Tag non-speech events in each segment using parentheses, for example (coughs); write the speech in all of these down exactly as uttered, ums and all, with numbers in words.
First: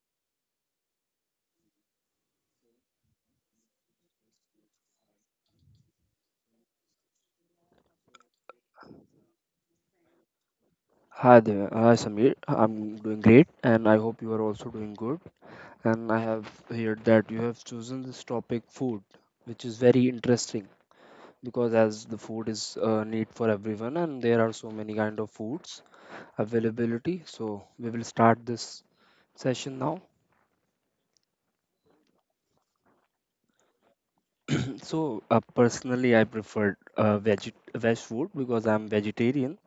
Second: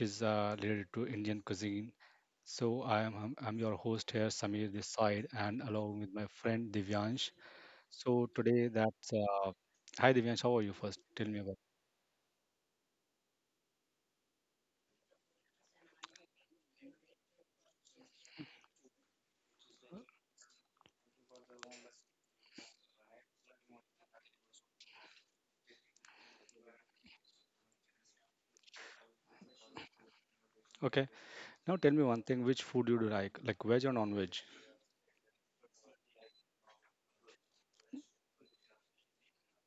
is uh, related to Indian cuisine. So I am I'm I'm your host here, Samir this side, and along with my friend Divyansh. So today that's uh, hi Divyansh, how are you first? Tell Hi me about. there, hi Samir. I'm doing great, and I hope you are also doing good. And I have heard that you have chosen this topic, food, which is very interesting because as the food is a need for everyone, and there are so many kind of foods availability. So we will start this session now. Okay, now tell me one thing. Which food you do like, like veg or non-veg? (clears throat) So uh, personally, I preferred uh, veg veg food because I'm vegetarian.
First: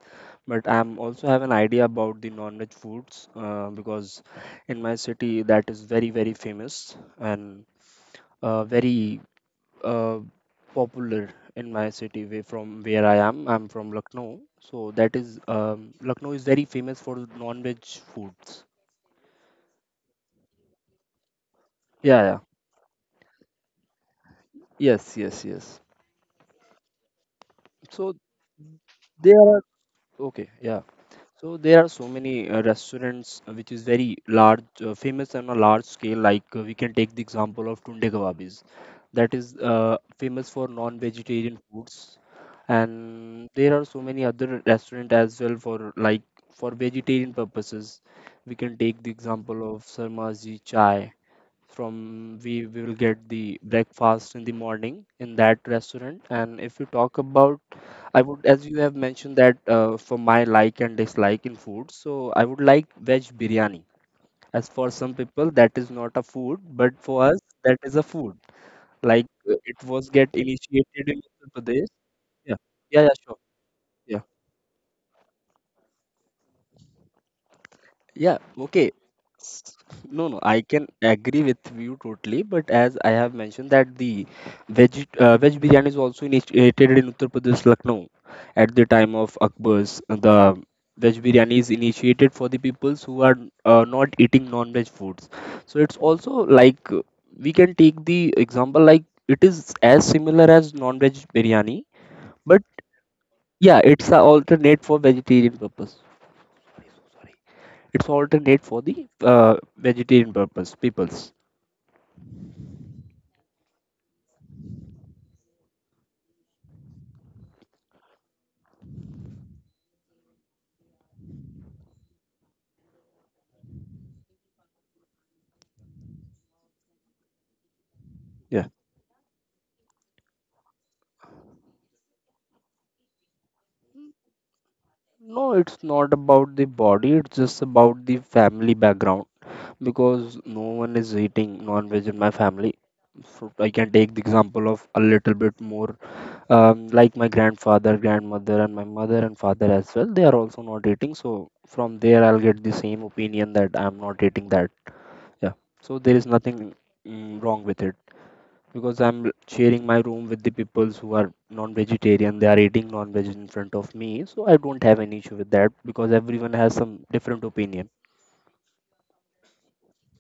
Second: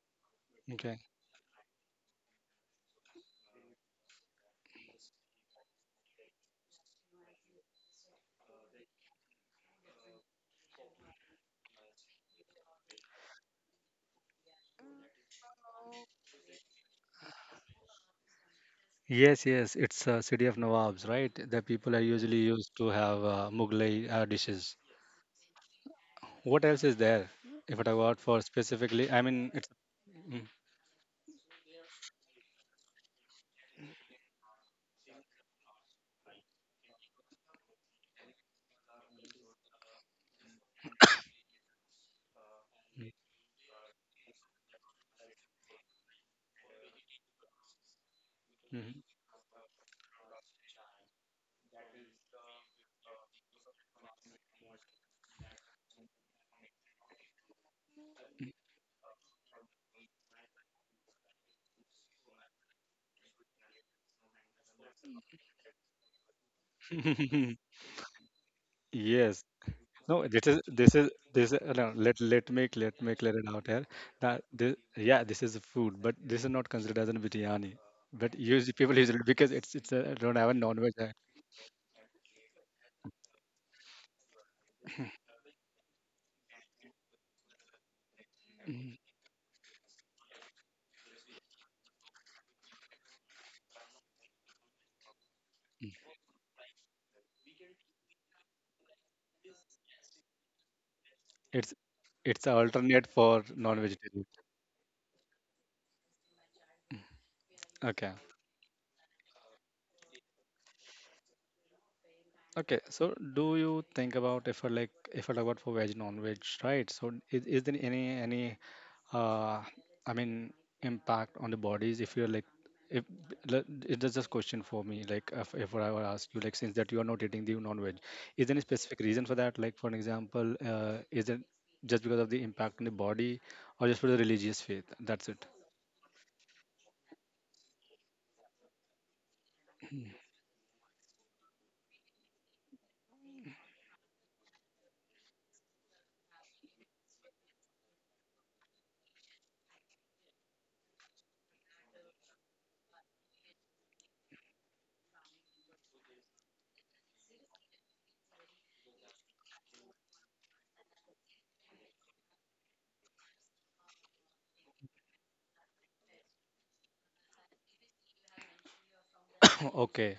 But Okay. I'm also have an idea about the non-veg foods uh, because in my city that is very very famous and uh, very uh, popular in my city way from where I am. I'm from Lucknow, so that is um, Lucknow is very famous for non-veg foods. Yes, yes, it's uh, city of Nawabs, right? The people are Yeah, usually yeah, used to have uh, Mughlai uh, dishes. yes, yes, yes. What else is there? If I talk So about for specifically, I there mean, are it's mm, okay, yeah. So there are so many uh, restaurants uh, which is very large, uh, famous on a large scale. Like uh, we can take the example of Tunde Kebabis, that is uh, famous for non-vegetarian foods, and there are so many other restaurant as well for like for vegetarian purposes. We can take mm, the example of Sarmaji Chai. From we we will get the breakfast in the morning in that restaurant, and if you talk about I would, as you have mentioned that uh, for my like and dislike in food, so I would like veg biryani. As for some people, that is not a food, but for us, mm. (laughs) that is a food. Like Yes. uh, it was get No, this is this initiated is in Uttar this. is- Pradesh. No, let let Yeah, me yeah, let yeah, me sure. clear it out here. Yeah. That this, yeah, this is a food, but this is not considered as a biryani. Yeah, But usually okay. people usually because S- it's it's a, No, no, don't have a I can non-veg. uh, agree with you totally, but as I have mentioned that the veg uh, veg biryani is also initiated in Uttar Pradesh, Lucknow at the time of Akbar's. uh, The veg biryani is initiated for the peoples who are uh, not eating non-veg foods. So it's also like uh, we can take the example like it is as similar as non-veg biryani, It's it's an but alternate for yeah, it's an non-vegetarian. alternate for vegetarian purpose it's Okay. alternate for the uh, vegetarian purpose peoples. Okay, so do you think about if I like if I talk about for veg non-veg, right? So is, is there any any uh I mean impact on the bodies if you're like if le- it is just question for me like if, if I were ask you like since that you are not eating the non-veg, is there Yeah, any specific reason for that? Like for an example, uh, is it just because of the impact on the body or just for the religious faith? That's no, it. it's not about the body, it's just about the family background because no one is eating non-veg in my family, so I can take the example of a little bit more. Um, like my grandfather, grandmother and my mother and father as well, they are also not eating, so from there I'll get the same opinion that I'm not eating that. Yeah, so there is nothing mm, wrong with it because I'm sharing my room with the peoples who are non-vegetarian. They are eating non-veg in front of me, so I don't have any issue with that because everyone has some different opinion. (clears throat) Okay,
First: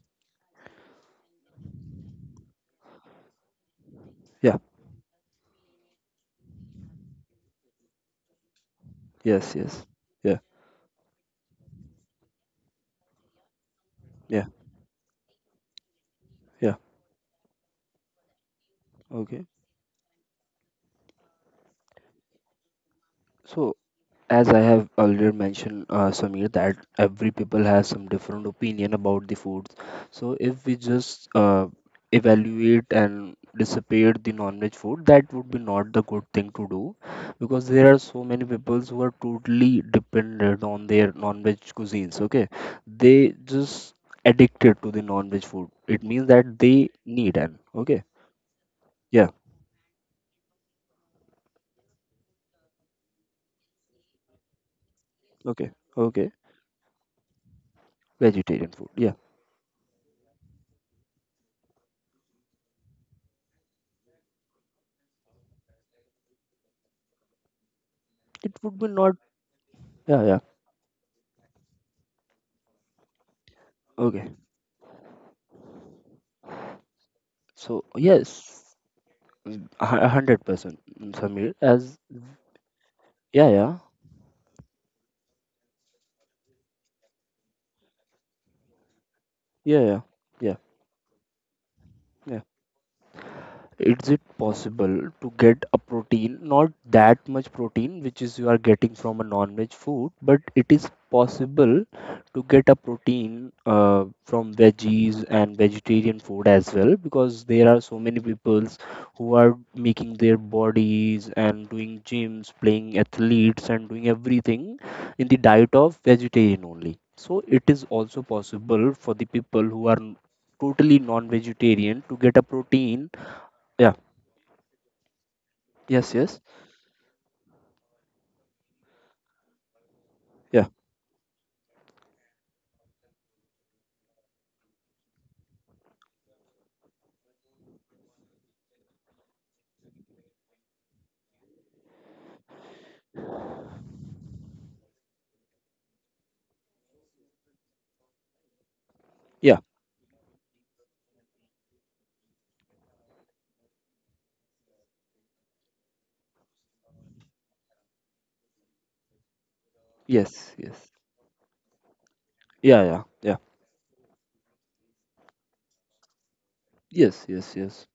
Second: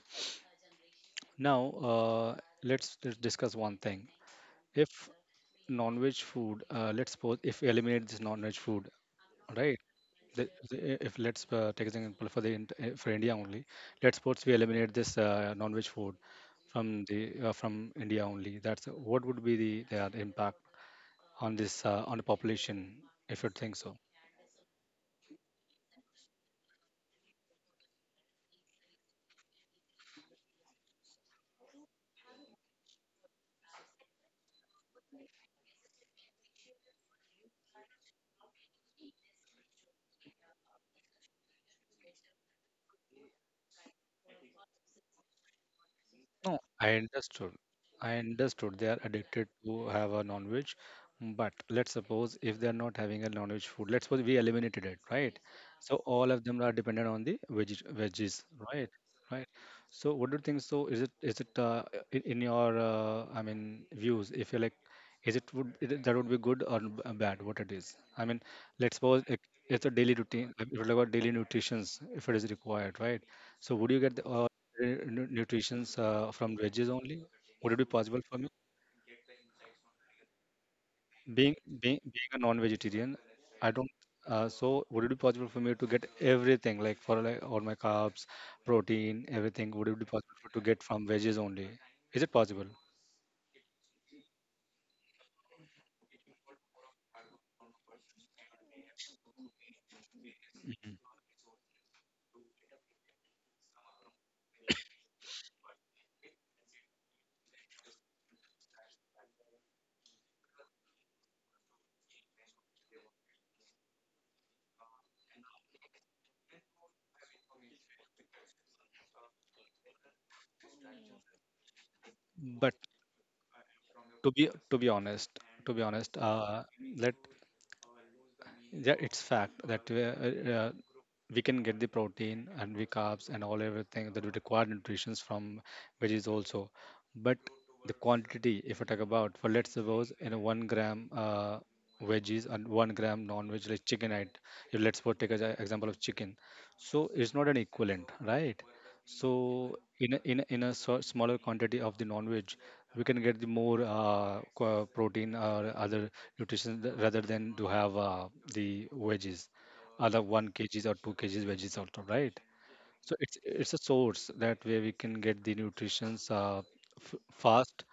now uh, let's, let's discuss one thing. Yeah. If non-veg food, uh, let's suppose if we eliminate this non-veg food, Yes. right? Yes. Yeah. The, the, if let's uh, take an example for the int- uh, for India only, let's Yeah. suppose we eliminate this uh, non-veg food Yeah. from the uh, from India only. That's what Okay. would be the their impact on this uh, on the population, if you So think so. as I have already mentioned, uh, Samir, that every people has some different opinion about the foods. So if we just uh, evaluate and dissipate the non-veg food, that would be not the good thing to do, because there are so many peoples who are totally dependent on their non-veg cuisines. Okay, they just addicted to the non-veg food. It means that No, they I need understood. an okay, I understood they are yeah, addicted to have a non-veg, but let's suppose if they are not having a non-veg food, let's suppose we eliminated it, right? okay, So okay, all of them are dependent on the veggies, veggies, vegetarian food. right? Yeah, Right. So what do you think? So is it is it uh, in, in your uh, I mean views? If you're like, is it would is it, that would be good or b- uh, bad? What it is? I mean, it would be let's not. suppose it, it's a daily Yeah, yeah. routine. If you talk about daily nutritions, if it is required, right? So would you get the, Okay. uh, uh, nu- nutritions uh, from veggies only? Would it So be possible for me? yes, mm, a hu- a hundred percent, mm, Samir. Being As being being a non-vegetarian, yeah, I yeah, don't. Uh, so would it be possible for me to get everything like for like all my carbs, protein, everything? yeah, Would yeah, it be possible for, yeah, to get from veggies only? Is it yeah. possible? Is it possible to get a protein, not that much protein, which is you are getting from a non-veg food, but it is possible to get a protein uh, from veggies and vegetarian food as well, because there are so many peoples who are making their bodies and doing gyms, playing athletes, and doing everything in the diet of vegetarian only. So it is also possible for the people who are n- totally non-vegetarian to get a But protein. to be to be honest, to be Yes, honest, yes. uh, let yeah it's fact that we, uh, Yeah, uh, we can get the protein and we carbs and all everything that we require nutrition from veggies also, but the quantity, if I talk about for let's suppose in one gram uh, veggies and one gram non-veg like chicken, right? If let's suppose take an example of chicken, so it's not an equivalent, right? yeah, So in a, in a, in a so- smaller quantity of the non-veg we can get the more uh, qua- protein or other nutrition th- rather than to have uh, the veggies, other one yes, kgs yes. or two kgs veggies also, right? Yeah, yeah, So yeah. it's it's a source that way we can get the nutritions uh, f- Yes, yes, yes. fast,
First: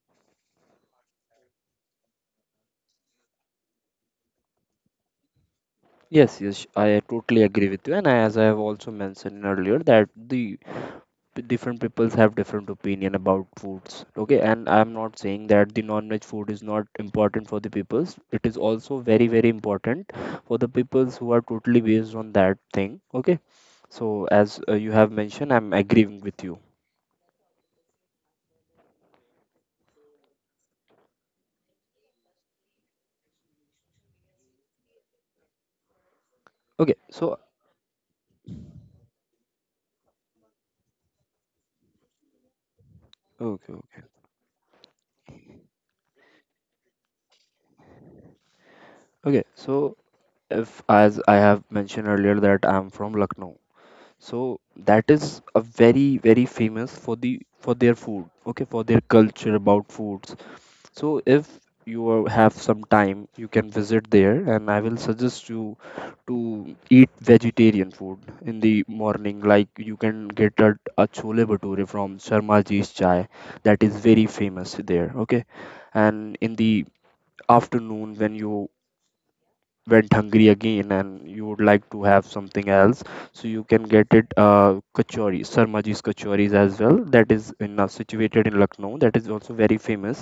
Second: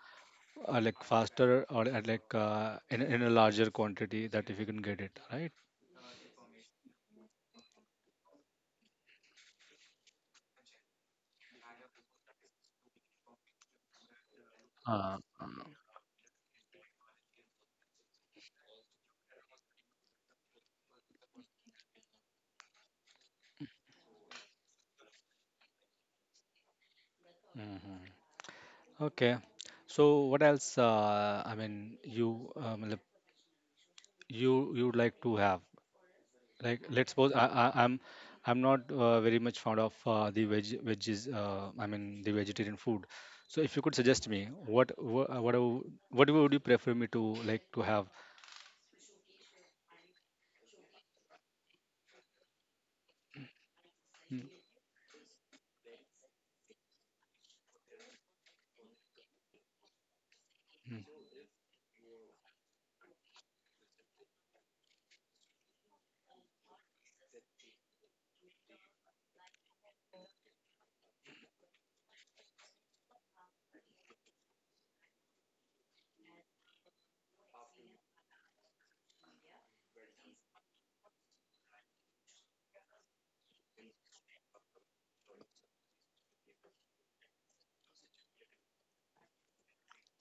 uh, like faster or at like uh, in, in a larger quantity that if you can get it, right? Yes, yes. I totally agree with you. And I- as I have also mentioned earlier, that the p- different peoples have different opinion about foods. Okay, and I'm Uh, not saying uh, that the non-veg food is not important for the peoples. It is also very, very important for the peoples who are totally based on that thing. Okay, so as uh, you have mentioned, I'm agreeing with you. hmm. Okay. So what else? Uh, I mean, you um, you you would like to have? like Okay, let's suppose so I, I i'm I'm not uh, very much fond of uh, the veg veggies, uh, I mean the vegetarian food. So okay, if you could okay, suggest me what what what, do- what would you prefer me to like to have. okay. So if as I have mentioned earlier that I'm from Lucknow. Mm, So that is a very very famous for the for their food, okay, for their culture about foods. mm. So if you are- have some time, you can visit there, and I will suggest you to eat vegetarian food in the morning. Like you can get a, a chole bhature from Sharma Ji's Chai, that is very famous there, okay. And in the afternoon, when you went hungry again and you would like to have something else, so you can get it, uh, kachori, Sarmaji's kachoris as well, that is in uh, situated in Lucknow, that is also very famous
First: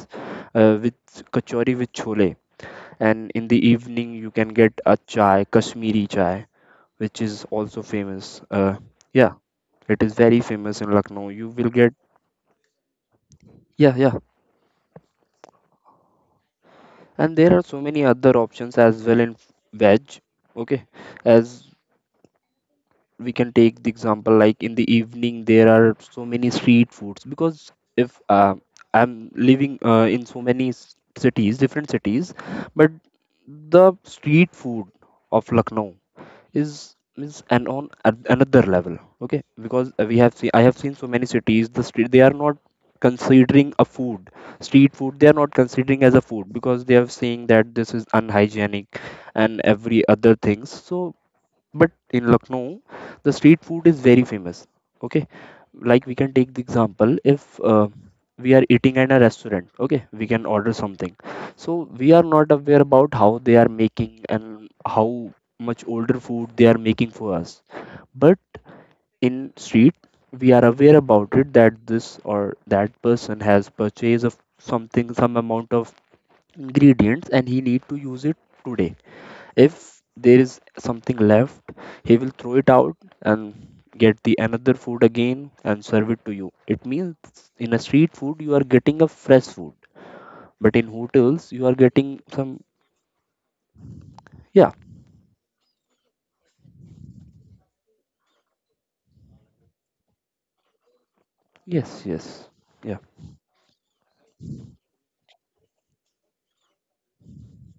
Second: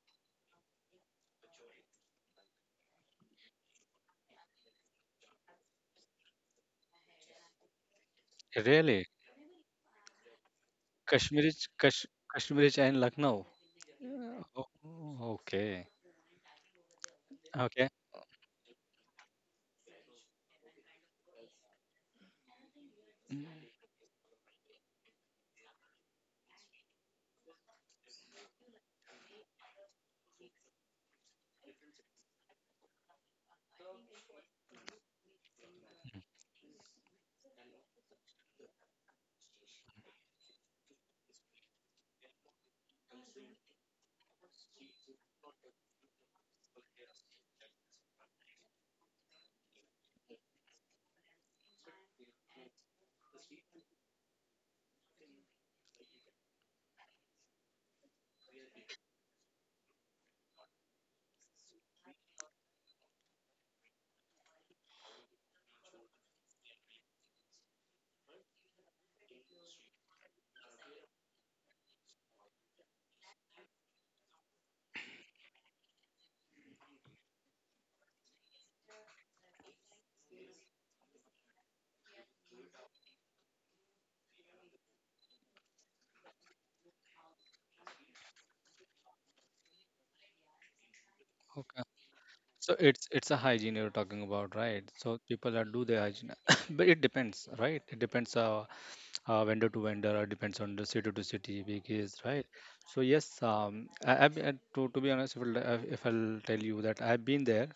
uh, with kachori with chole. And in the evening you can get a chai, Kashmiri chai, which is also famous. Uh, really? Yeah, it is very famous in Lucknow, you Kashmiri ch- will get. Kash, kashmiri chai in lucknow? Yeah, yeah. Yeah, o- okay, And there are so okay. many other options as well in veg. Okay, as we Mm, can take the example like in the evening there are so many street foods because if uh, I'm living uh, in so many s- cities, different cities, but the street food of Lucknow is is an on at another level. Okay, because uh, we have seen, I have seen so many cities the street they are not considering a food, street food they are not considering as a food because they are saying that this is unhygienic and every other things. So but in Lucknow, the street food is very famous. Okay, like we can take the example if uh, we are eating at a restaurant, okay, we can order something. So we are not aware about how they are making and how much older food they are making for us. But in street, we are aware about it that this or that person has purchased of something, some amount of ingredients, and he need to use it today. If there is something left, he will throw it out and get the another food again and serve it to you. It means in a street food you are getting a fresh food, but in hotels you are okay. getting some. So it's it's a hygiene you're talking about, Yeah. right? So people that do their hygiene, (coughs) but it depends, right? It depends uh, uh vendor to vendor, or depends on the city to city, Yes, because yes. right. Yeah, So yes, um, I, I, to to be honest, if I'll, uh, if I'll tell you that I've been there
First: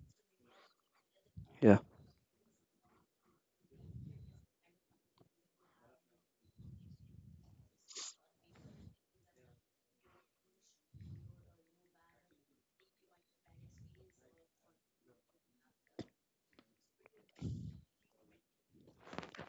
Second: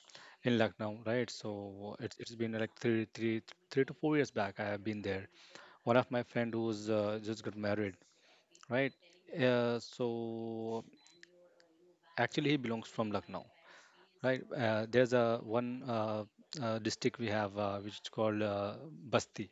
in Lucknow, right? So yeah, it's it's been like three three three to four years back. I have been there. One of my friend who's uh, just got married, right? Uh, so actually he belongs from Lucknow, right? Uh, there's a one uh, uh, district we have uh, which is called uh, Basti.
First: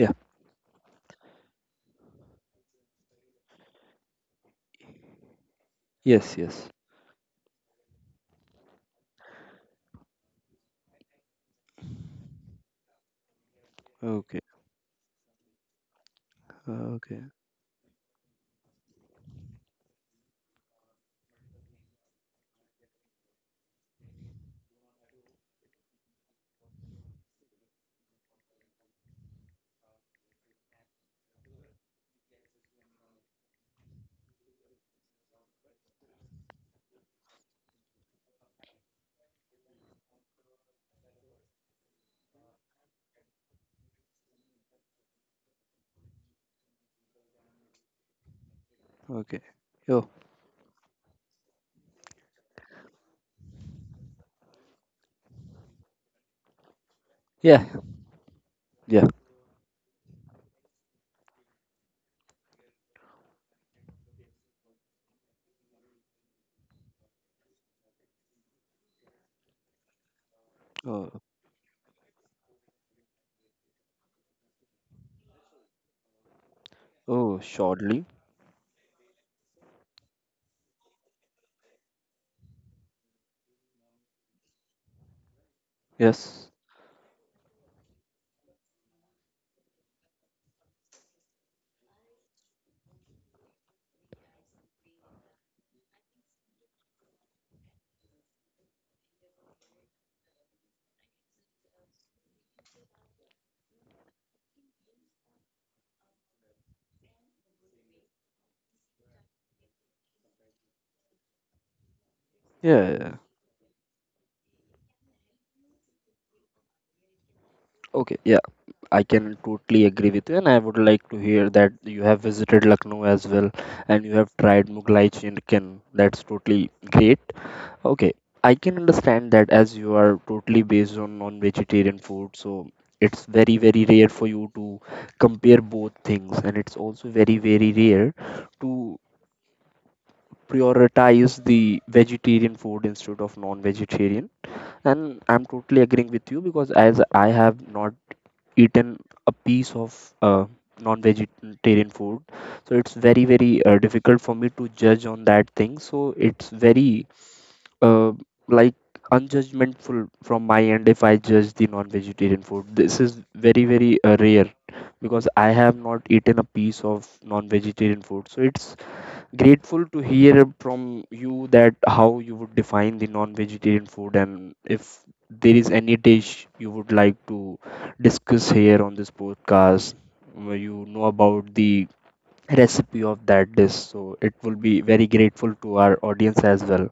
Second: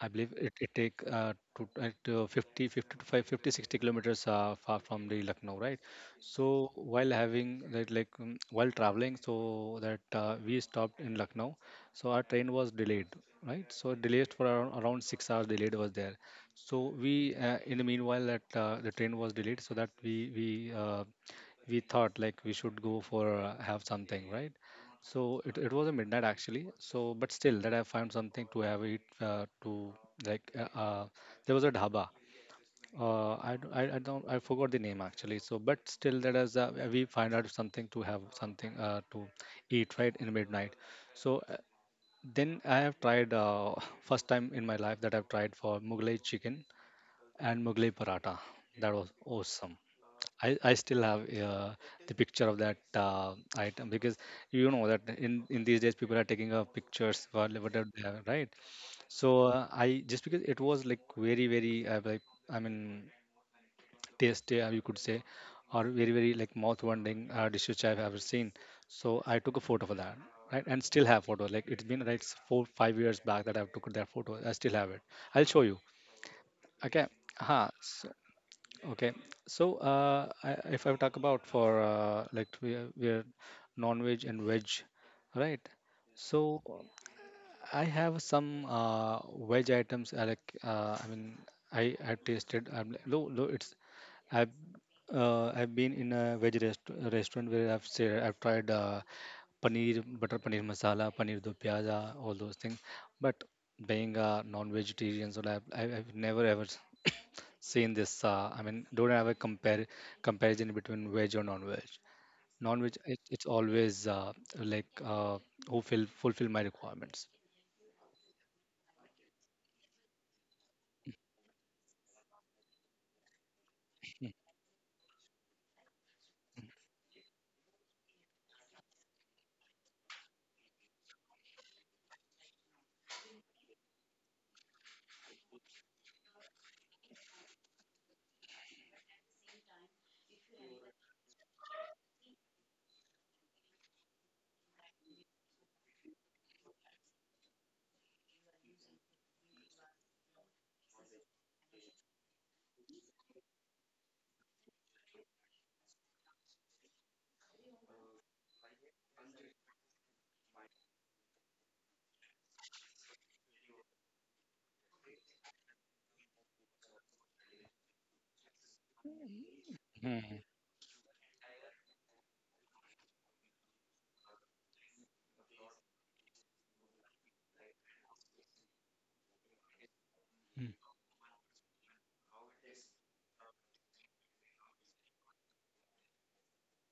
I believe it, it take uh, to, at, uh, fifty, fifty to five, fifty, sixty kilometers uh, far from the Lucknow, right? Yes, yes. So while having that, like um, while traveling, so that uh, we stopped in Lucknow, so our train was delayed, right? So delayed Okay. for around, around six hours delayed was there. So Okay. we, uh, in the meanwhile, that uh, the train was delayed, so that we we uh, we thought like we should go for uh, have something, right? So it, it was a midnight actually. So but still that I found something to have it uh, to like uh, uh, there was a dhaba. Uh, I, d- I I don't I forgot the name actually. So but still that is uh, we find out something to have something uh, to eat right in midnight. So uh, then I have tried uh, (laughs) first time in my life that I've tried for Mughlai chicken and Mughlai paratha. That was Okay. awesome. Oh. I, I still have uh, the picture of that uh, item because you know that in, in these days people are taking up pictures for Yeah, whatever they are right. yeah. So uh, I just because it was like very very uh, like I mean tasty, uh, you could say, or very very like mouth watering uh, dish which I've ever seen. So I took a photo for that, right, and still Oh. have photo like it's been right four five years back that I've took that photo. I still have it. I'll show you. Okay. Oh, Huh. shortly. So, okay. So, uh, I, if I talk about for uh, like we are, we are non-veg and veg, right? Yes. So I have some uh, veg items. I like. Uh, I mean, I I tasted. I'm like, no, no. It's I've uh, I've been in a veg rest restaurant where I've said I've tried uh, paneer, butter paneer masala, paneer do pyaza, all those things. But being a non-vegetarian, so I've I've I've never ever seen this. Uh, I mean, don't have a compare comparison between veg or non-veg. Yeah, Non-veg, yeah, yeah. it, it's always uh, like uh, who fill fulfill my requirements. Okay, yeah. I can totally agree with you, and I would like to hear that you have visited Lucknow as well, and you have tried Mughlai chicken. That's totally great. Okay, I can understand that as you are totally based on non-vegetarian food, so it's very very rare for you to compare both things, and it's also very very rare to prioritize the vegetarian food instead of non-vegetarian. And I'm totally agreeing with you because as I have not eaten a piece of uh, non-vegetarian food, so it's very very uh, difficult for me to judge on that thing. So it's very uh, like unjudgmentful from my end if I judge the non-vegetarian food. This is very very uh, rare because I have not eaten a piece of non-vegetarian food, so it's grateful to Hmm. hear from you that how you would define the non-vegetarian food. And if there is any dish you would like to discuss here on this podcast where Mm. you know about the recipe of that dish, so it will be very grateful to our audience as well.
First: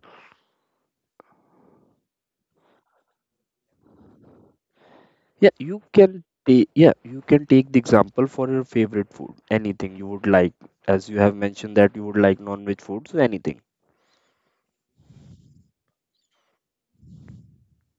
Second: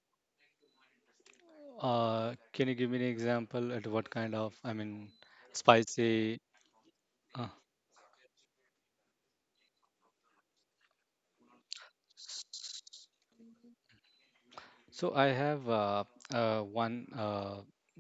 Uh, can you give me an example at what kind of, I mean, Yeah, you can spicy? take, yeah, you can uh, take the example for your favorite food, anything you would like. As you have mentioned that you would like non-veg food, so anything. So I have uh, uh, one, uh,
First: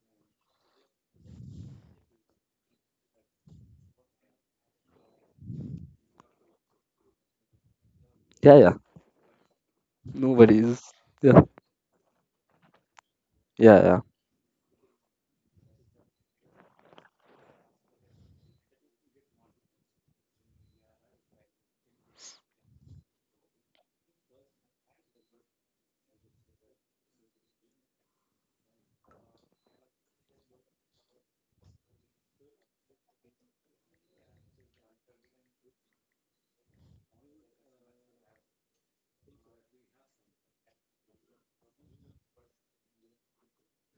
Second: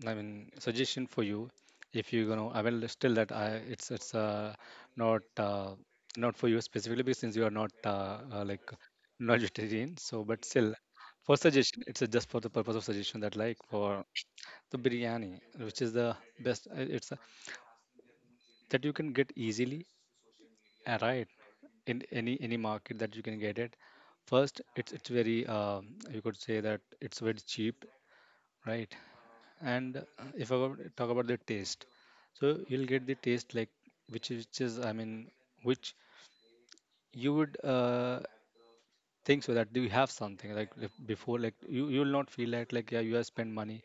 I mean, suggestion for you. If you're gonna, I will still that I it's it's uh, not uh, not for you specifically because since you are not uh, uh, Yeah, like yeah. not (laughs) vegetarian. So, No but still, worries. for Yeah, suggestion, it's uh, just for the purpose of suggestion that like yeah, yeah. for the biryani, which is the best. Uh, It's uh, That you can get easily, uh, right? In any any market that you can get it. First, it's it's very um, you could say that it's very cheap, right? And uh, if I go- talk about the taste, so you'll get the taste like which is, which is I mean which you would uh, think so that do you have something like if before like you you will not feel like like yeah you have spent money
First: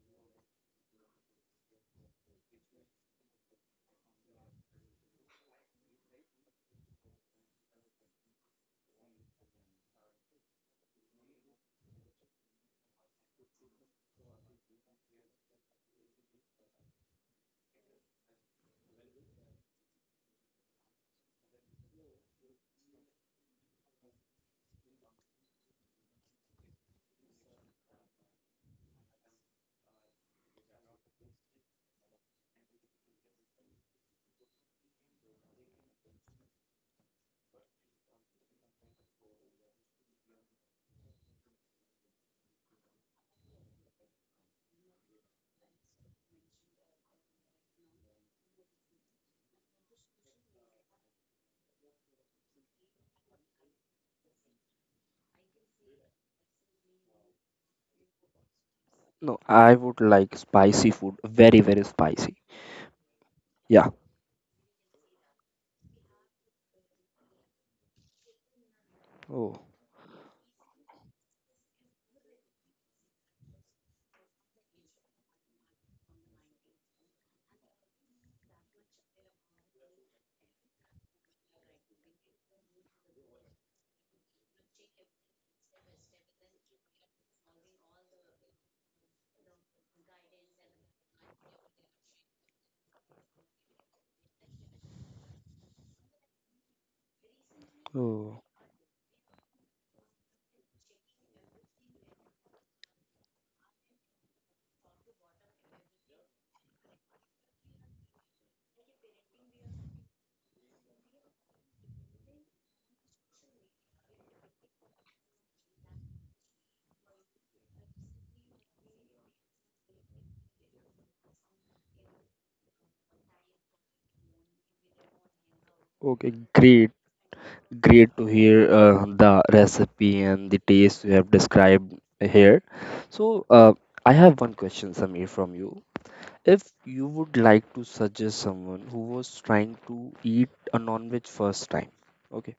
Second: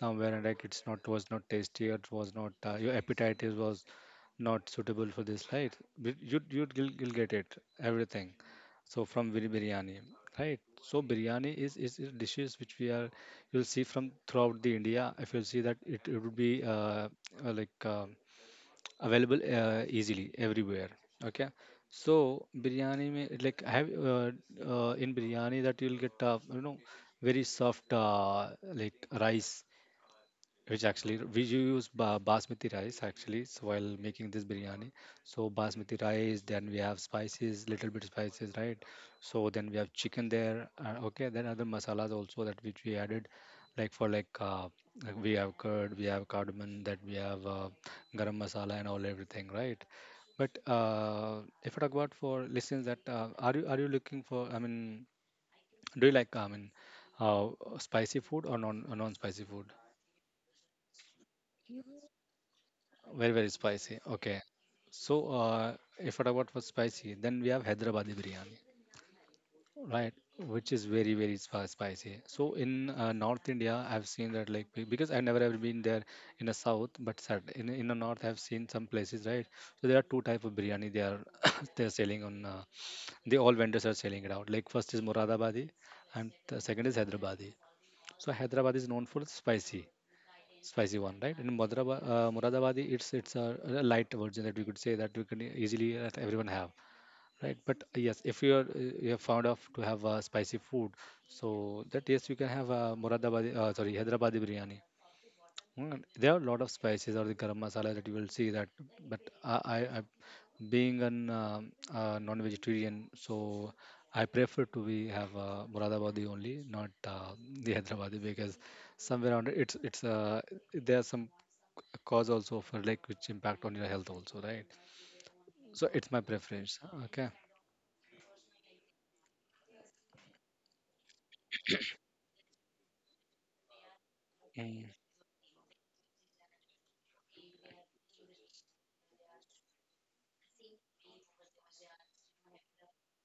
somewhere and like it's not was not tasty or it was not uh, your appetite is was not suitable for this, right? But you you will you'll get it everything. So from bir- biryani, right? So biryani is, is is dishes which we are you'll see from throughout the india, if you'll see that it, it would be uh, uh, like uh, available uh, easily everywhere. Okay. So biryani may like have uh, uh, in biryani that you'll get, uh, you know, very soft uh, like rice, which actually we use ba- basmati rice actually. So while making this biryani, so basmati rice, then we have spices little bit spices, right? So then we have chicken there, uh, okay, then other masalas also that which we added, like for like uh, like we have curd, we have cardamom, that we have uh, garam masala and all everything, right? But uh, if I talk about for listeners that uh, are you are you looking for I mean do you like I mean uh, spicy food or non non spicy No, food? I would like spicy food, very, very spicy. Very, very spicy. Yeah. Okay. So, uh, if what about for spicy, then we have Hyderabadi biryani, Oh, right? Which is very, very spi- spicy. So, in uh, North India, I've seen that like be- because I've never ever been there in the South, but sat- in in the North, I've seen some places, right? So there are two type of biryani they are (coughs) they're selling on. Uh, they all vendors are selling it out. Like first is Moradabadi, and the second is Hyderabadi. So Hyderabad is known for spicy spicy one, right? In Madhuraba, uh, Muradabadi, it's it's a, a light version that we could say that we can e-, easily that everyone have, right? But uh, yes, if you are uh, oh, you are fond of to have uh, spicy food, so that yes, you can have uh, Muradabadi, uh, sorry, Hyderabadi biryani. Mm, there are a lot of spices or the garam masala that you will see that, but I, I, I being an um uh, non-vegetarian, so I prefer to be have uh, Muradabadi only, not uh, the Hyderabadi because somewhere around it, it's it's uh, there are some the cause also for like which impact on your health also, right? So it's my preference. okay. Okay. Great, great to hear uh, the recipe and the taste you have described here. So, uh, I Mm. have one question, Samir, from you. If you would like to suggest someone who was trying to eat a non-veg first time, okay,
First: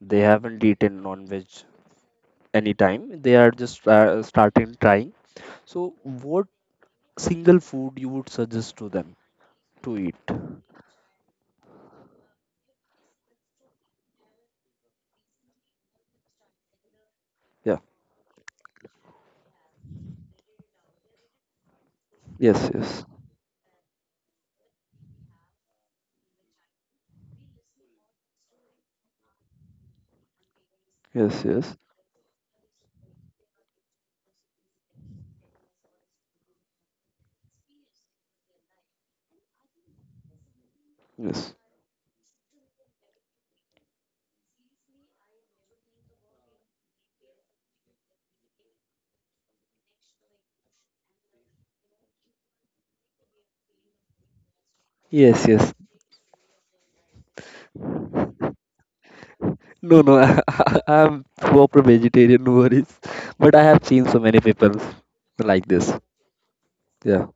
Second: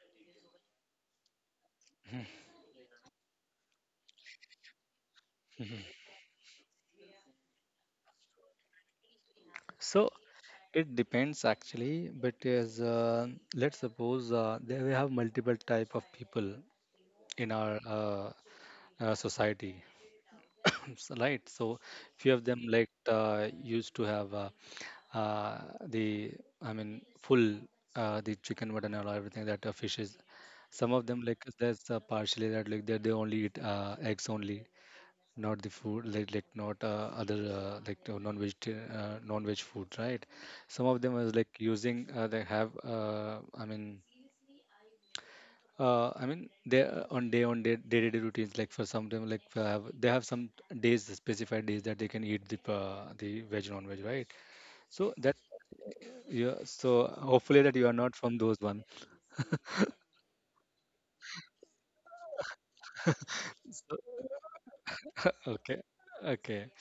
they haven't eaten non-veg anytime, they are just uh, starting trying. So, what single food you would suggest to them to eat? So it depends actually, but as uh, let's suppose uh, there we have multiple type of people Yeah. in our uh, uh, society, (coughs) so, right? So few Yes. of them Yes. like uh, used to have uh, uh, the I mean full uh, the chicken mutton and all everything that uh, fishes. Some Yes. of them Yes. like that's uh, partially that like they they only eat uh, eggs only. Not the food like like not uh, other uh, like uh, non-veg uh, non-veg food, right? Yes. Some of them was like using uh, they have uh, i mean uh, i mean they are on day on day day-to-day routines like for some them like uh, have, they have some days specified days that they can eat the uh, the veg non-veg, right? Yes. So Yes. that yeah, so hopefully that you are not from those one. No. No. (laughs) I, I'm proper vegetarian. No worries. But I have seen so many So, people like this. okay, okay. Yeah.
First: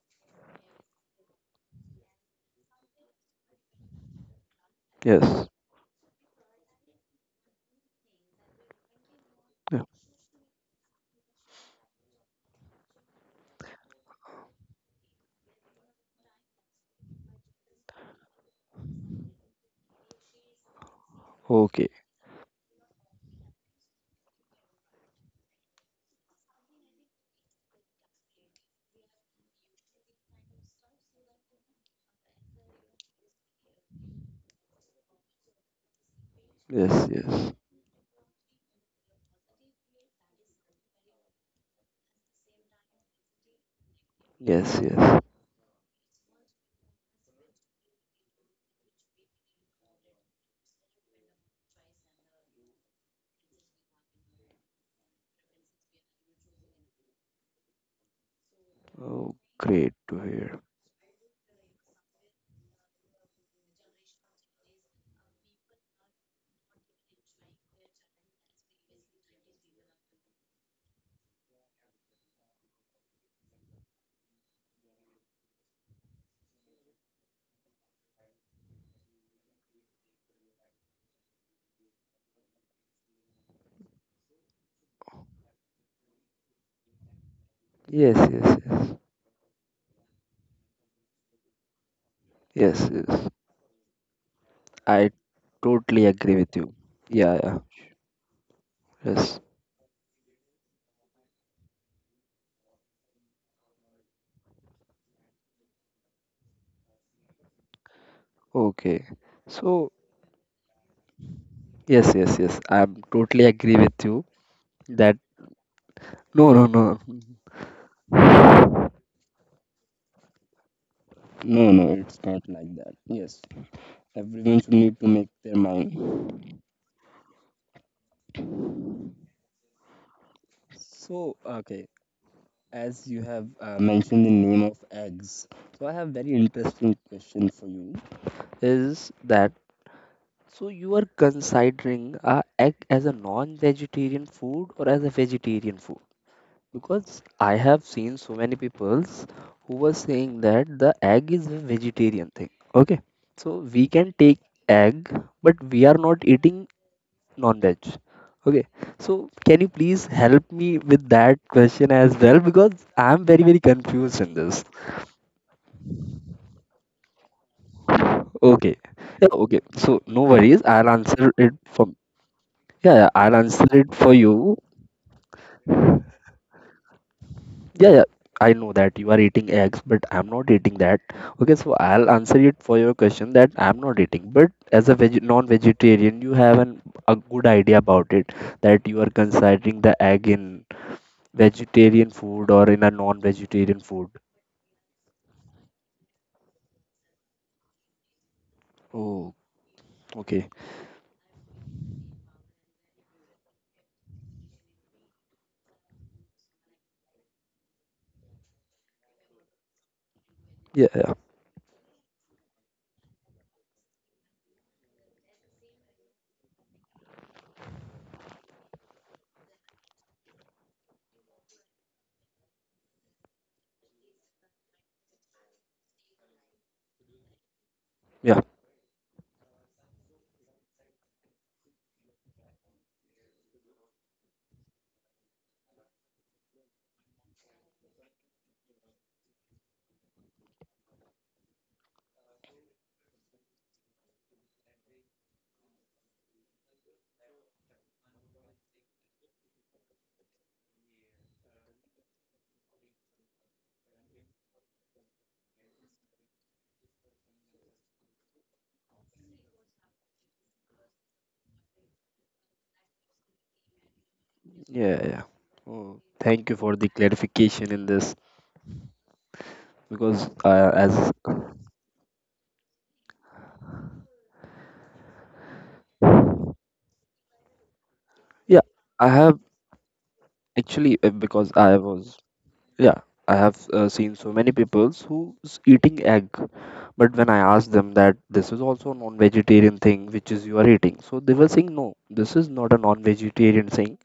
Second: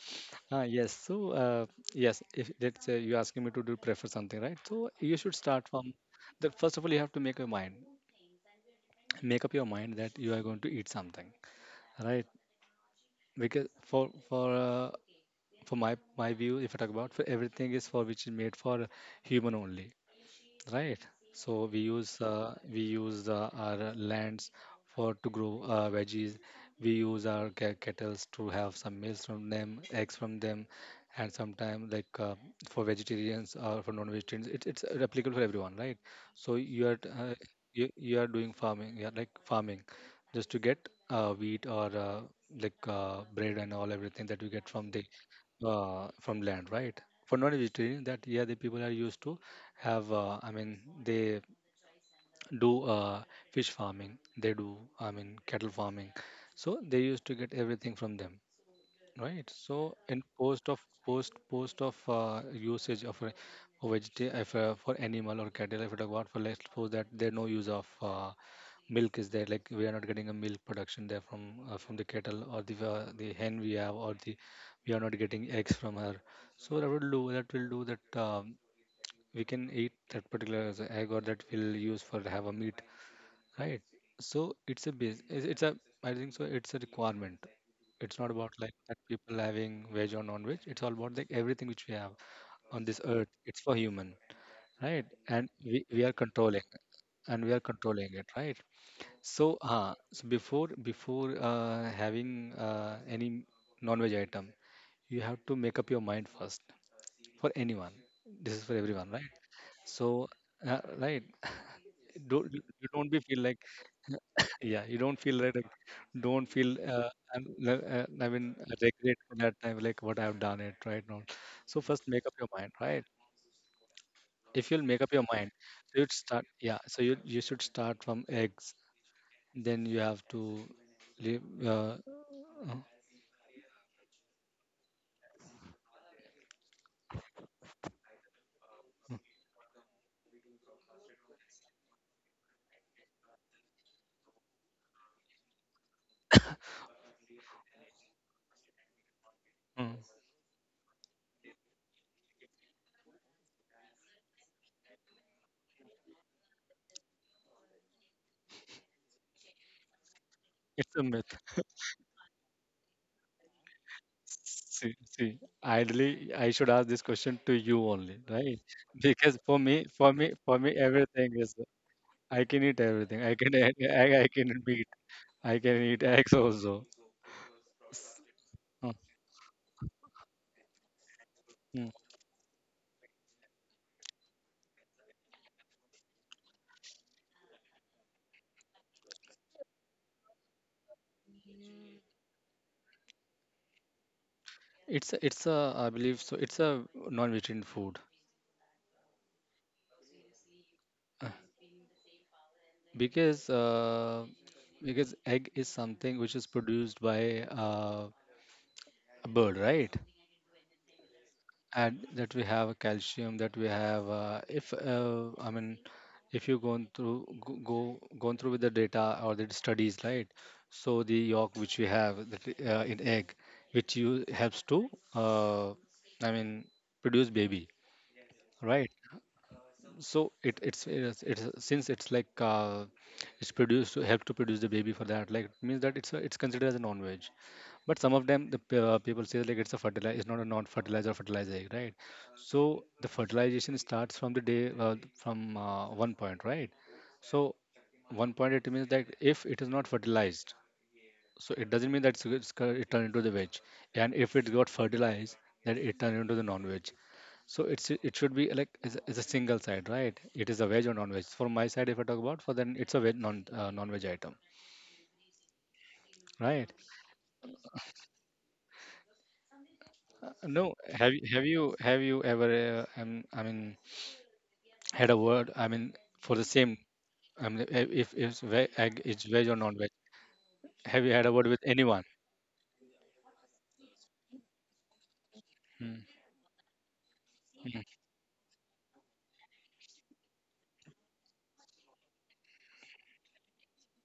Ah, yes. So, uh, yes, if let's say you're asking me to do prefer something, right? So you should Yes. start from the first of all, you have to make your mind, make up your Yeah. mind that you are going to eat something, right? Because for for uh, for my my view, if I talk about for everything is for which is made for human only, right? So we Okay. use uh, we use uh, our lands for to grow uh, veggies. We use our ca- kettles to have some meals from them, eggs from them, and sometimes like uh, for vegetarians or for non-vegetarians, it, it's applicable for everyone, right? So you are Yes. t- uh, Yes. you, you are doing farming, yeah, like farming just to get uh, wheat or uh, like uh, bread and all everything that you get Yes. from the Yes. uh, from land, right? For non-vegetarian, that yeah, the people are used to have uh, i mean they do uh, fish farming, they do i mean cattle farming, so they used to get everything from them, Oh, right? So great in to hear. post of post post of uh, usage of a, a vegeta- if, uh, for animal or cattle if you talk about for, let's suppose that there no use of uh, milk is there, like we are not getting a milk production there from uh, from the cattle or the uh, the hen we have, or the we are not getting eggs from her. So that will do, that will do that um, we can eat that particular as a egg, or that we'll use for have a meat, right? So it's a base it's it's a I think so it's a requirement. It's Yes. not about Yes. like Yes. that people having veg or non-veg, it's all about like everything which we have on Yes. this earth, Yes. it's for human, right? I And we, we totally are agree with controlling you. Yeah. and we Yeah. are controlling it, right? Yes. So uh, so before before uh, having uh, any non-veg item, you have to make up your mind first. For anyone, this is for Okay. everyone, right? So. So, uh, right, Yes. Yes. don't Yes. you you I'm don't be feel totally like, agree with you yeah, you that. don't feel like, like don't No, no, feel no. uh, I'm, le- uh, I mean I regret for that time like what I've done it right now. No, So no, no, first it's make up your not mind, like that. right? Yes, everyone If should you'll make need to up your make mind, their so you'd start, mind. yeah. So you you should start from eggs. Then you have to So, leave. okay, Uh, uh, as you have uh, mentioned the name of eggs, so I have very interesting question for you. Is that so? You are considering a egg as a non-vegetarian food or as a vegetarian food? Because I have seen so many peoples who were mm, saying that the egg is a vegetarian thing. Okay, so we can take egg, but we are not eating non-veg. Okay, so can you please help me it's a with myth. that question as well because I'm very very confused in this. See, see, Ideally, I should ask this question to you only, right? Okay, (laughs) yeah, Because for okay. me, So for no me, for worries, me, I'll everything answer is it for I can eat yeah, yeah, everything. I I'll can (laughs) answer eat it egg. for I can you. eat meat. I can eat eggs also. Yeah, yeah. I know Mm, that you are eating eggs, but I'm not eating that. Okay, so mm. I'll answer it for your question that I'm not eating. But as a veg non-vegetarian, you have an a good idea about it that you are considering the egg in vegetarian food or in a non-vegetarian food. It's a- it's a I believe so. It's a non-vegetarian food. Oh, okay. Uh, because uh, because egg is something which is produced by uh, a bird, right? Yeah, yeah, Add that we have calcium that we have uh, if uh, I mean if you gone through go, go gone through with the data or the studies, right? So the yolk which we have that, uh, in egg, which you helps to uh, i mean produce baby, yeah, right? So it it's it's, it's since it's like uh, it's produced to help to produce the baby, for that like it means that it's a, it's considered as a non-veg. But some of them, the p- uh, people say like it's a fertilizer, it's not a non-fertilizer or fertilizer, egg, right? So the fertilization starts from the day uh, from uh, one point, right? So one point it means that if it is not fertilized, so it doesn't mean that it's, it's, co- it turned into the veg, and if it got fertilized, then it turned into the non-veg. So it's it should be like it's, it's a single side, right? It is a veg or non-veg. So, for my side, if I talk about, for then it's a veg non uh, non-veg item, yeah, yeah. Oh, thank you right? for the clarification in this because Uh, uh, No, as have you have you have you ever uh, um, I mean had a word, I mean for the same, I mean i- if if yeah, ve- egg I is have veg or non veg, actually have uh, you had a word because with I anyone? was, yeah, I have uh, seen so many peoples who's eating Mm, egg, but when I asked mm. them that this is also a non-vegetarian thing which is you are eating, so they were saying no, this is not a non-vegetarian thing.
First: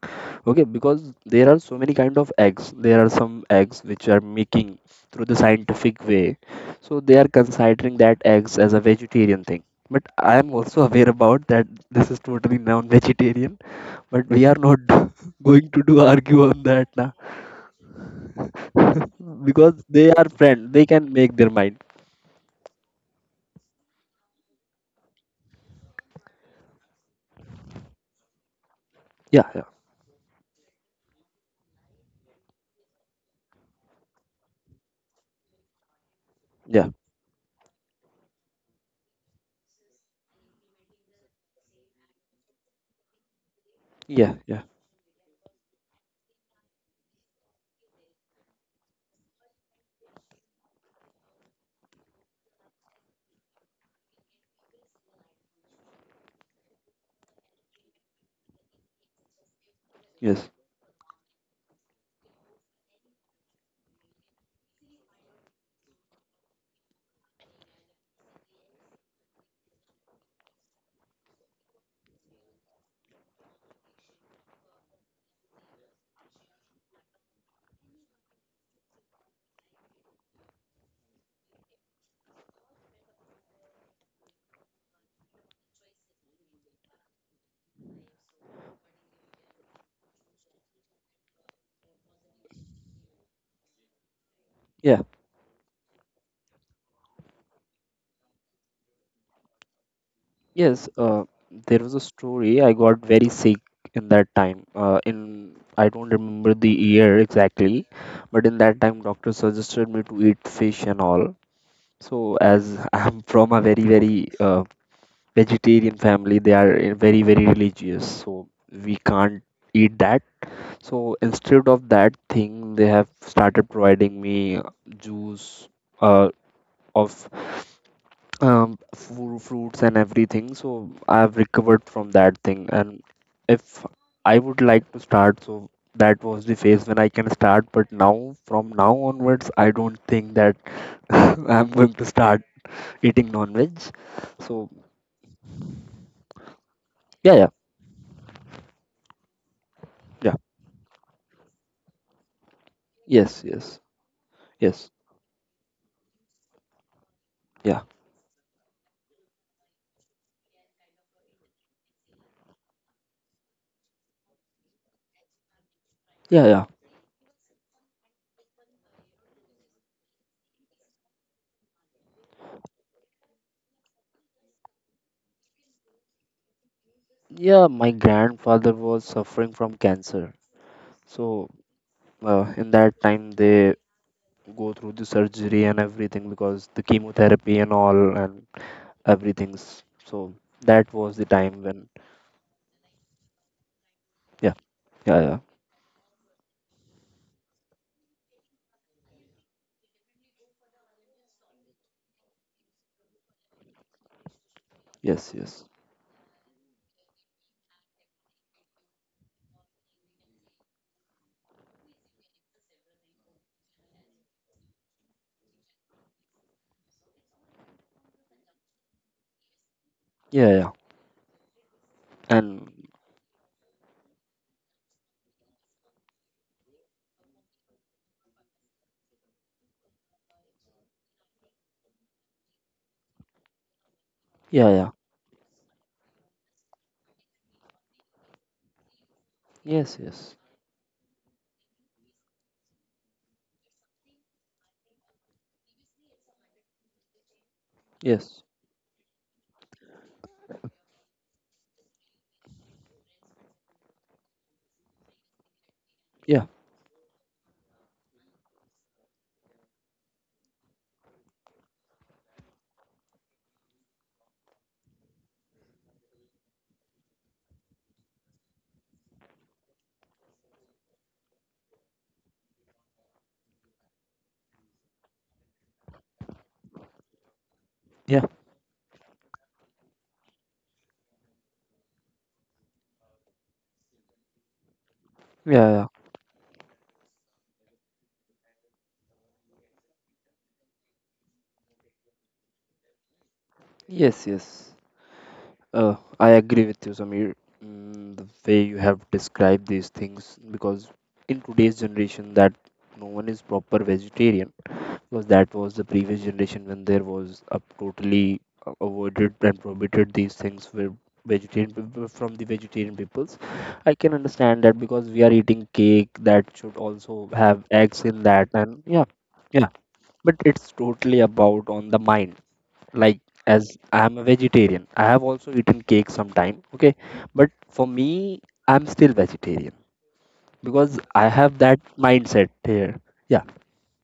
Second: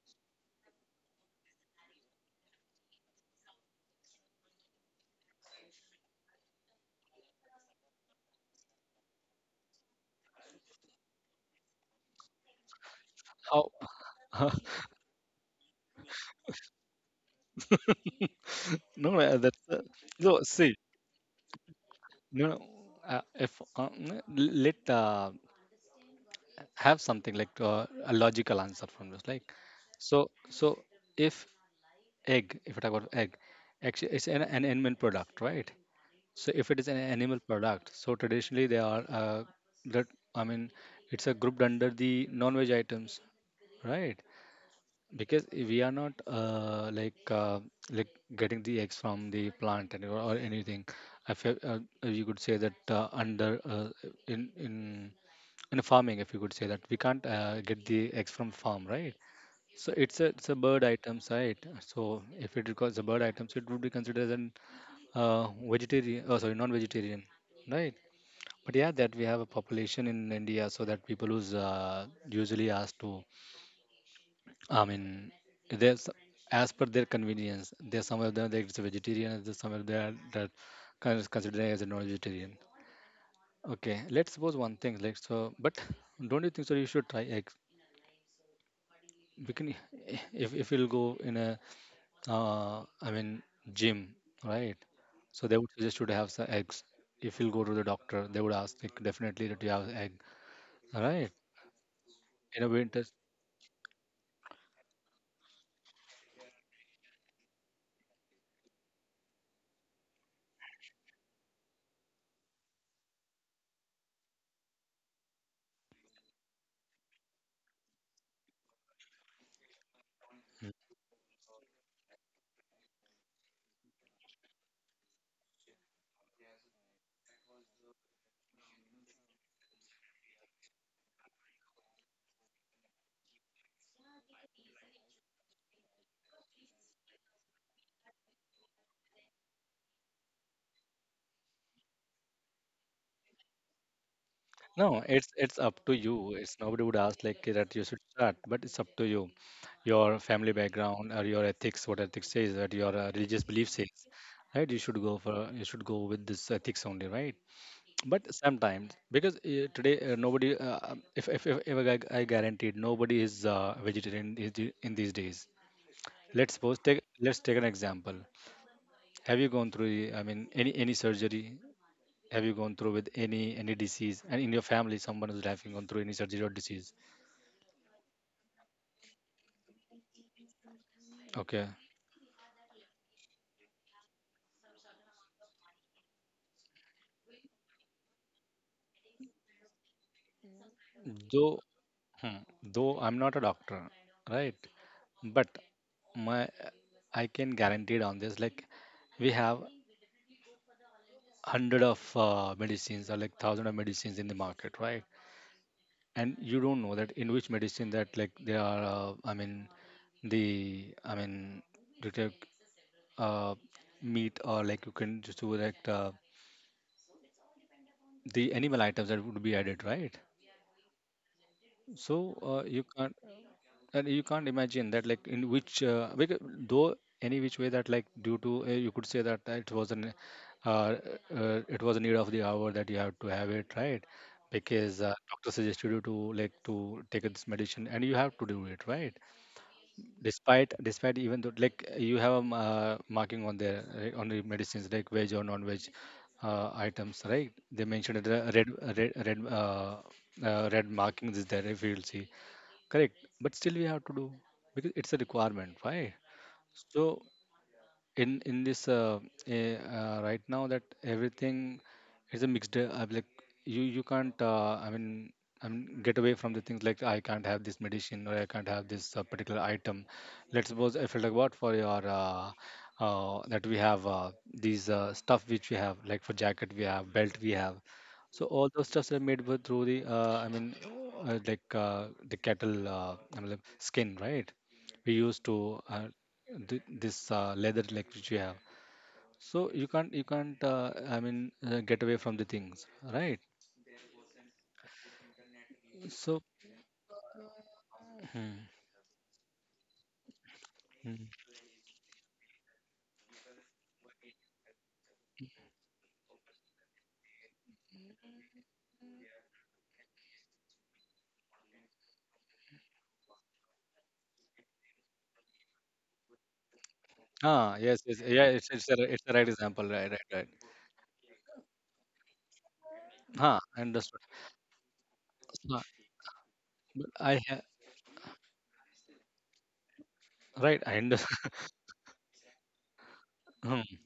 Okay, because there are so many kind of eggs. There are some eggs which are making through the scientific way. So they are considering that eggs as a vegetarian thing. But I am also aware about that this is totally non-vegetarian. How? But we (laughs) are not (laughs) going to do argue on that now. No no, uh, (laughs) that's Because uh, they are no, see, friends. They can make their mind. no no, uh, if uh, n- let uh, have something like uh, a logical answer from this, like Yeah, yeah, so so if egg, if we talk about egg, actually it's an, an animal product, right? So if it is yeah, an animal product, so traditionally they are uh, that I mean it's a grouped under the non-veg items, right? yeah, yeah. Because we are not uh, like uh, like getting the eggs from the plant and or or anything. If you, uh, you could say that uh, under uh, in in in farming, if you could say that we can't uh, get the eggs from farm, right? So it's a Yes. it's a bird items, right? So if it requires a bird items, it would be considered as an uh, vegetarian. Oh, sorry, non-vegetarian, right? But yeah, that we have a population in India, so that people who's uh, usually asked to, I mean, there's as per their convenience. There's some of them that it's a vegetarian, and there's some of them that kind of considering as a non-vegetarian. Okay, let's suppose one thing, like so. But don't you think so? You should try eggs. We can, if if you'll go in a, uh, I mean, gym, right? Yeah. So they would suggest you to have some eggs. If you'll go to the doctor, they would ask like definitely that you have egg, Yes, uh, right? there was a story. In a I winter. got very sick in that time. Uh, in I don't remember the year exactly, but in that time, doctor suggested me to eat fish and all. So as (laughs) I'm from a very very uh, vegetarian family, they are uh, very very religious, so we can't eat that. So instead of that thing, they have started providing me juice uh, of um fru- fruits and everything. So I've recovered from that thing, and if I would like to start, so that was the phase when I can start, but now from now onwards I don't think that (laughs) I'm going to start eating non-veg. So No, it's it's up to you. It's nobody would ask yeah, yeah, like that you should start, but it's up to you. Your yeah. family background or your ethics, what ethics says, that your uh, Yes, religious belief yes, says, right? You yes. should go for you should go with this ethics only, right? Yeah, But sometimes because uh, today uh, nobody, uh, um, if if if, if I, gu- I guaranteed nobody is uh, vegetarian is the- in these days. yeah, Let's yeah. suppose take let's take an example. Have you gone through the- I mean, any any surgery? Have you gone through with any any disease, and in your family someone is having gone through any surgery or disease? Yeah, my grandfather was suffering from cancer. So Okay. uh, in that time they go through the surgery and everything because the chemotherapy and all and everything's. So that was the Though time when hmm, though I'm not a doctor, yeah, right? yeah, yeah. But my— I can guarantee on this, like, we have hundred of uh, medicines or like thousand of medicines in the market, right? Yes, yes. And you don't know that in which medicine that, like, they are uh, I mean, the I mean you take uh, meat or like you can just do like uh, the animal items that would be added, right? Yeah, yeah, So uh, and you can't— and you can't imagine that, like, in which uh, because though, any which way that, like, due to uh, you could say that uh, it was an uh, uh, it was a need of the hour that you have to have it, right? yeah, yeah. Because uh, doctor suggested you to like to take this medicine, and you have to do it, right? Yes, yes, Despite despite even though, like, you have a m- uh, marking on there, right, on the medicines, like veg or non-veg uh, items, right? They mentioned that yes. the red red red uh, uh, red markings is there if you'll see. Correct, but still we have to do, because it's a requirement, right? Yeah, So in in this uh, eh, uh, right now, that everything is a mixed uh, uh, like, you you can't uh, I mean— I mean, get away from the things, like I can't have this medicine or I can't have this uh, particular item. Let's suppose, if you like, what for your uh, uh, that we have uh, these uh, stuff which we have, like for jacket we have, belt we have. yeah, So all those stuffs are made with through the uh, I mean uh, like uh, the cattle uh, I mean, like skin, right? We used yeah, to yeah. uh, th- this uh, leather, like, which you have. So you can't you can't uh, I mean uh, get away from the things, right? Yes, yes, uh I So agree with you, Samir. Mm, the hmm, way you have described these things because in hmm. today's generation that no one is proper vegetarian, because that was the previous generation when there was a totally uh, avoided and prohibited these things were vegetarian people from the vegetarian peoples. I can understand that because we are eating cake that should also have Ah yes, eggs yes, in yeah, that, it's, and it's a— yeah, it's a right yeah, example, right, right, but right. it's totally about on the mind, like, Ah, as I am understood. a vegetarian, I have also so, eaten cake sometime, okay? i But ha- for me, I'm still vegetarian right, I because I understand. have that mindset here. Yeah, (laughs)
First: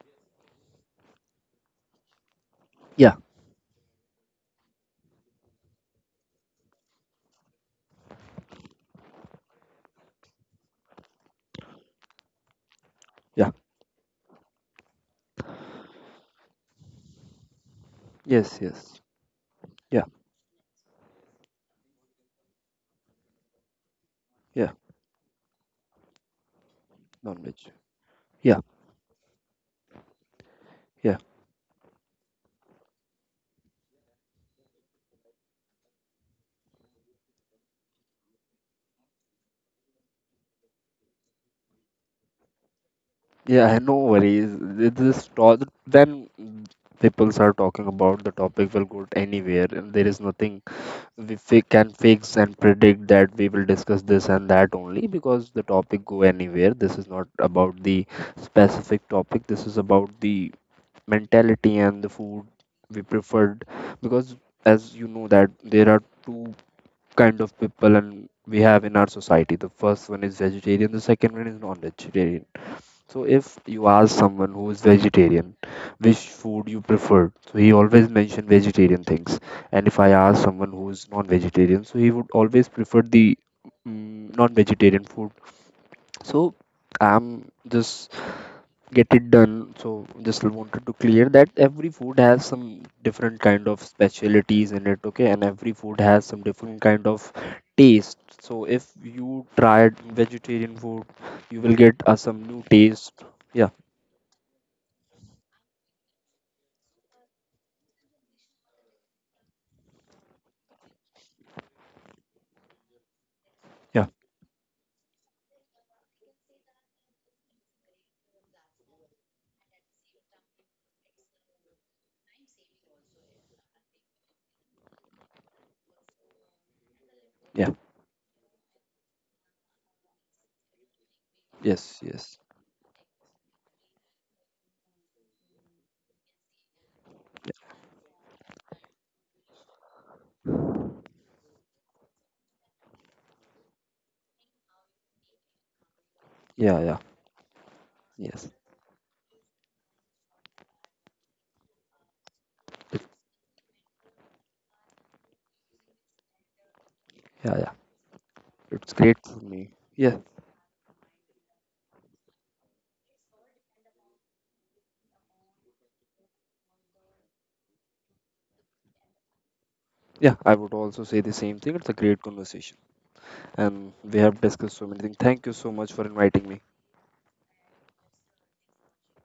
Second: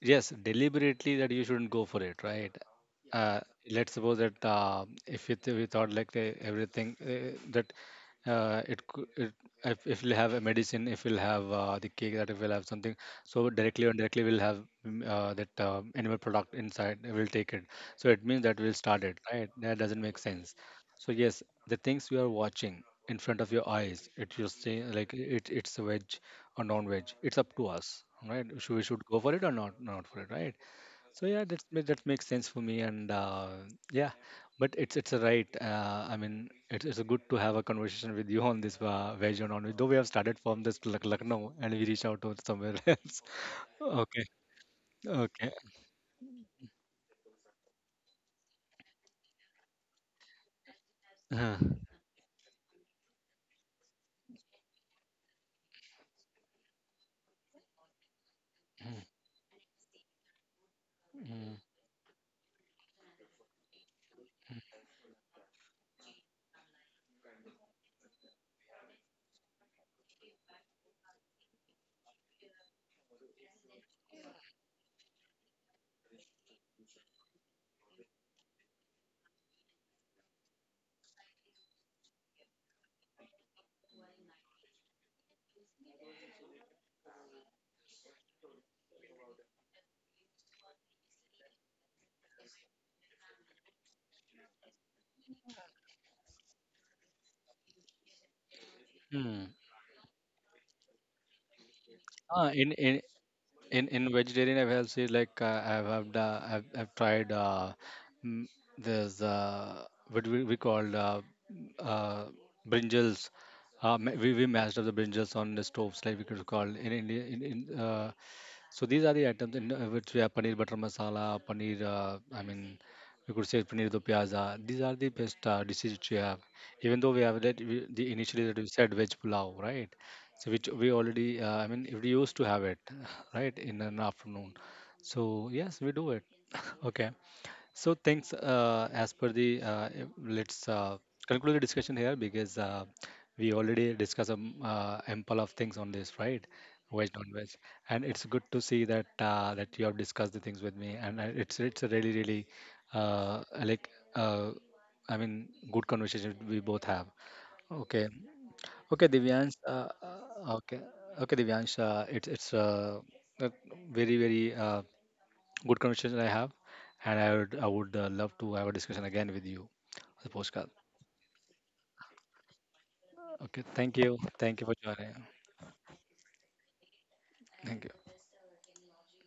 Yes, deliberately, that you shouldn't go for it, right? yeah, uh, let's suppose that uh, if it— we thought like uh, everything uh, that uh, it, cou- it if, if we'll have a medicine, if we'll have uh, the cake, that if we'll have something, so yeah. directly or indirectly we'll have mm, uh, that uh, animal product inside and we'll take it. So it means that Yes, we'll yes. start it, right? That doesn't Yeah, make sense. So yes, the things you are watching in front of your eyes, it— you yeah. see, like, it it's a veg or non-veg. It's up to Non-veg. us, right? Yeah, Should we— should go for it or not? Not for it, right? yeah, So yeah, that that makes sense for me, and uh, yeah, but it's— it's a right. Uh, I mean, it's— it's good to have a conversation with you on this uh, veg or non-veg. Though we have started from this Lak- Lucknow, and we reach out to somewhere (laughs) else. yeah. (laughs) No Okay, worries. It is okay. To- then people are talking about the topic will go anywhere, and there is nothing we Uh, fi- can fix and predict that we will discuss this and that only, because the topic go anywhere. This is not about the mm, specific topic. This is about the mm, mentality and the food we preferred, because, as you know, that there are two kind of people and we have in our society. The first one is vegetarian. The second one is non-vegetarian. So if you ask someone who is vegetarian, which food you prefer, so he always mention vegetarian things. And if I ask someone who is non-vegetarian, so he would always prefer the mm, non-vegetarian food. So I'm just get it done. So just wanted to clear that every food has some different kind of specialities in it, okay? And every food has some different kind of taste. So if you mm. tried vegetarian food, you will get uh, some Ah, new in, in taste. Yeah. in in vegetarian, I've had, see, like uh, I've have the— I've, I've tried uh mm, there's uh what we, we called uh, uh brinjals. Uh, yeah. ma- we, we mashed up the brinjals on the stoves, like we could call in India, in, in uh, so these are the items in uh, which we have paneer butter masala, paneer. Uh, I mean, we could say paneer do pyaza. These are the best uh, dishes which we have. Even though we have that— Yeah. we, the initially that we said veg pulao, right? So which we already, uh, I mean, Yes. we used Yes. to have it, (laughs) right, in an afternoon. So yes, we do it. (laughs) Okay. So thanks. Uh, as per the uh, eh, let's uh, conclude the discussion here, because uh, we already discussed um, uh, ample of things on this, right? Yeah. Yeah. Veg, non-veg, and it's good Yes. to see that uh, that you have discussed the things with me, and uh, it's— it's a really, really It, uh, like uh, I mean, good conversation we both have. yeah. Yeah. Okay, It's okay, great for Divyansh. me. Uh, Yeah. uh, okay, okay, Divyansh. Uh, it's— it's uh, a very, very uh, good conversation I have, and I would I would uh, love to have a discussion again with you on the Yeah. I postcard. would also say the same thing. It's a great conversation, Okay, and thank you, we have thank you for discussed so many joining. things. Thank you so much for inviting me. Thank you.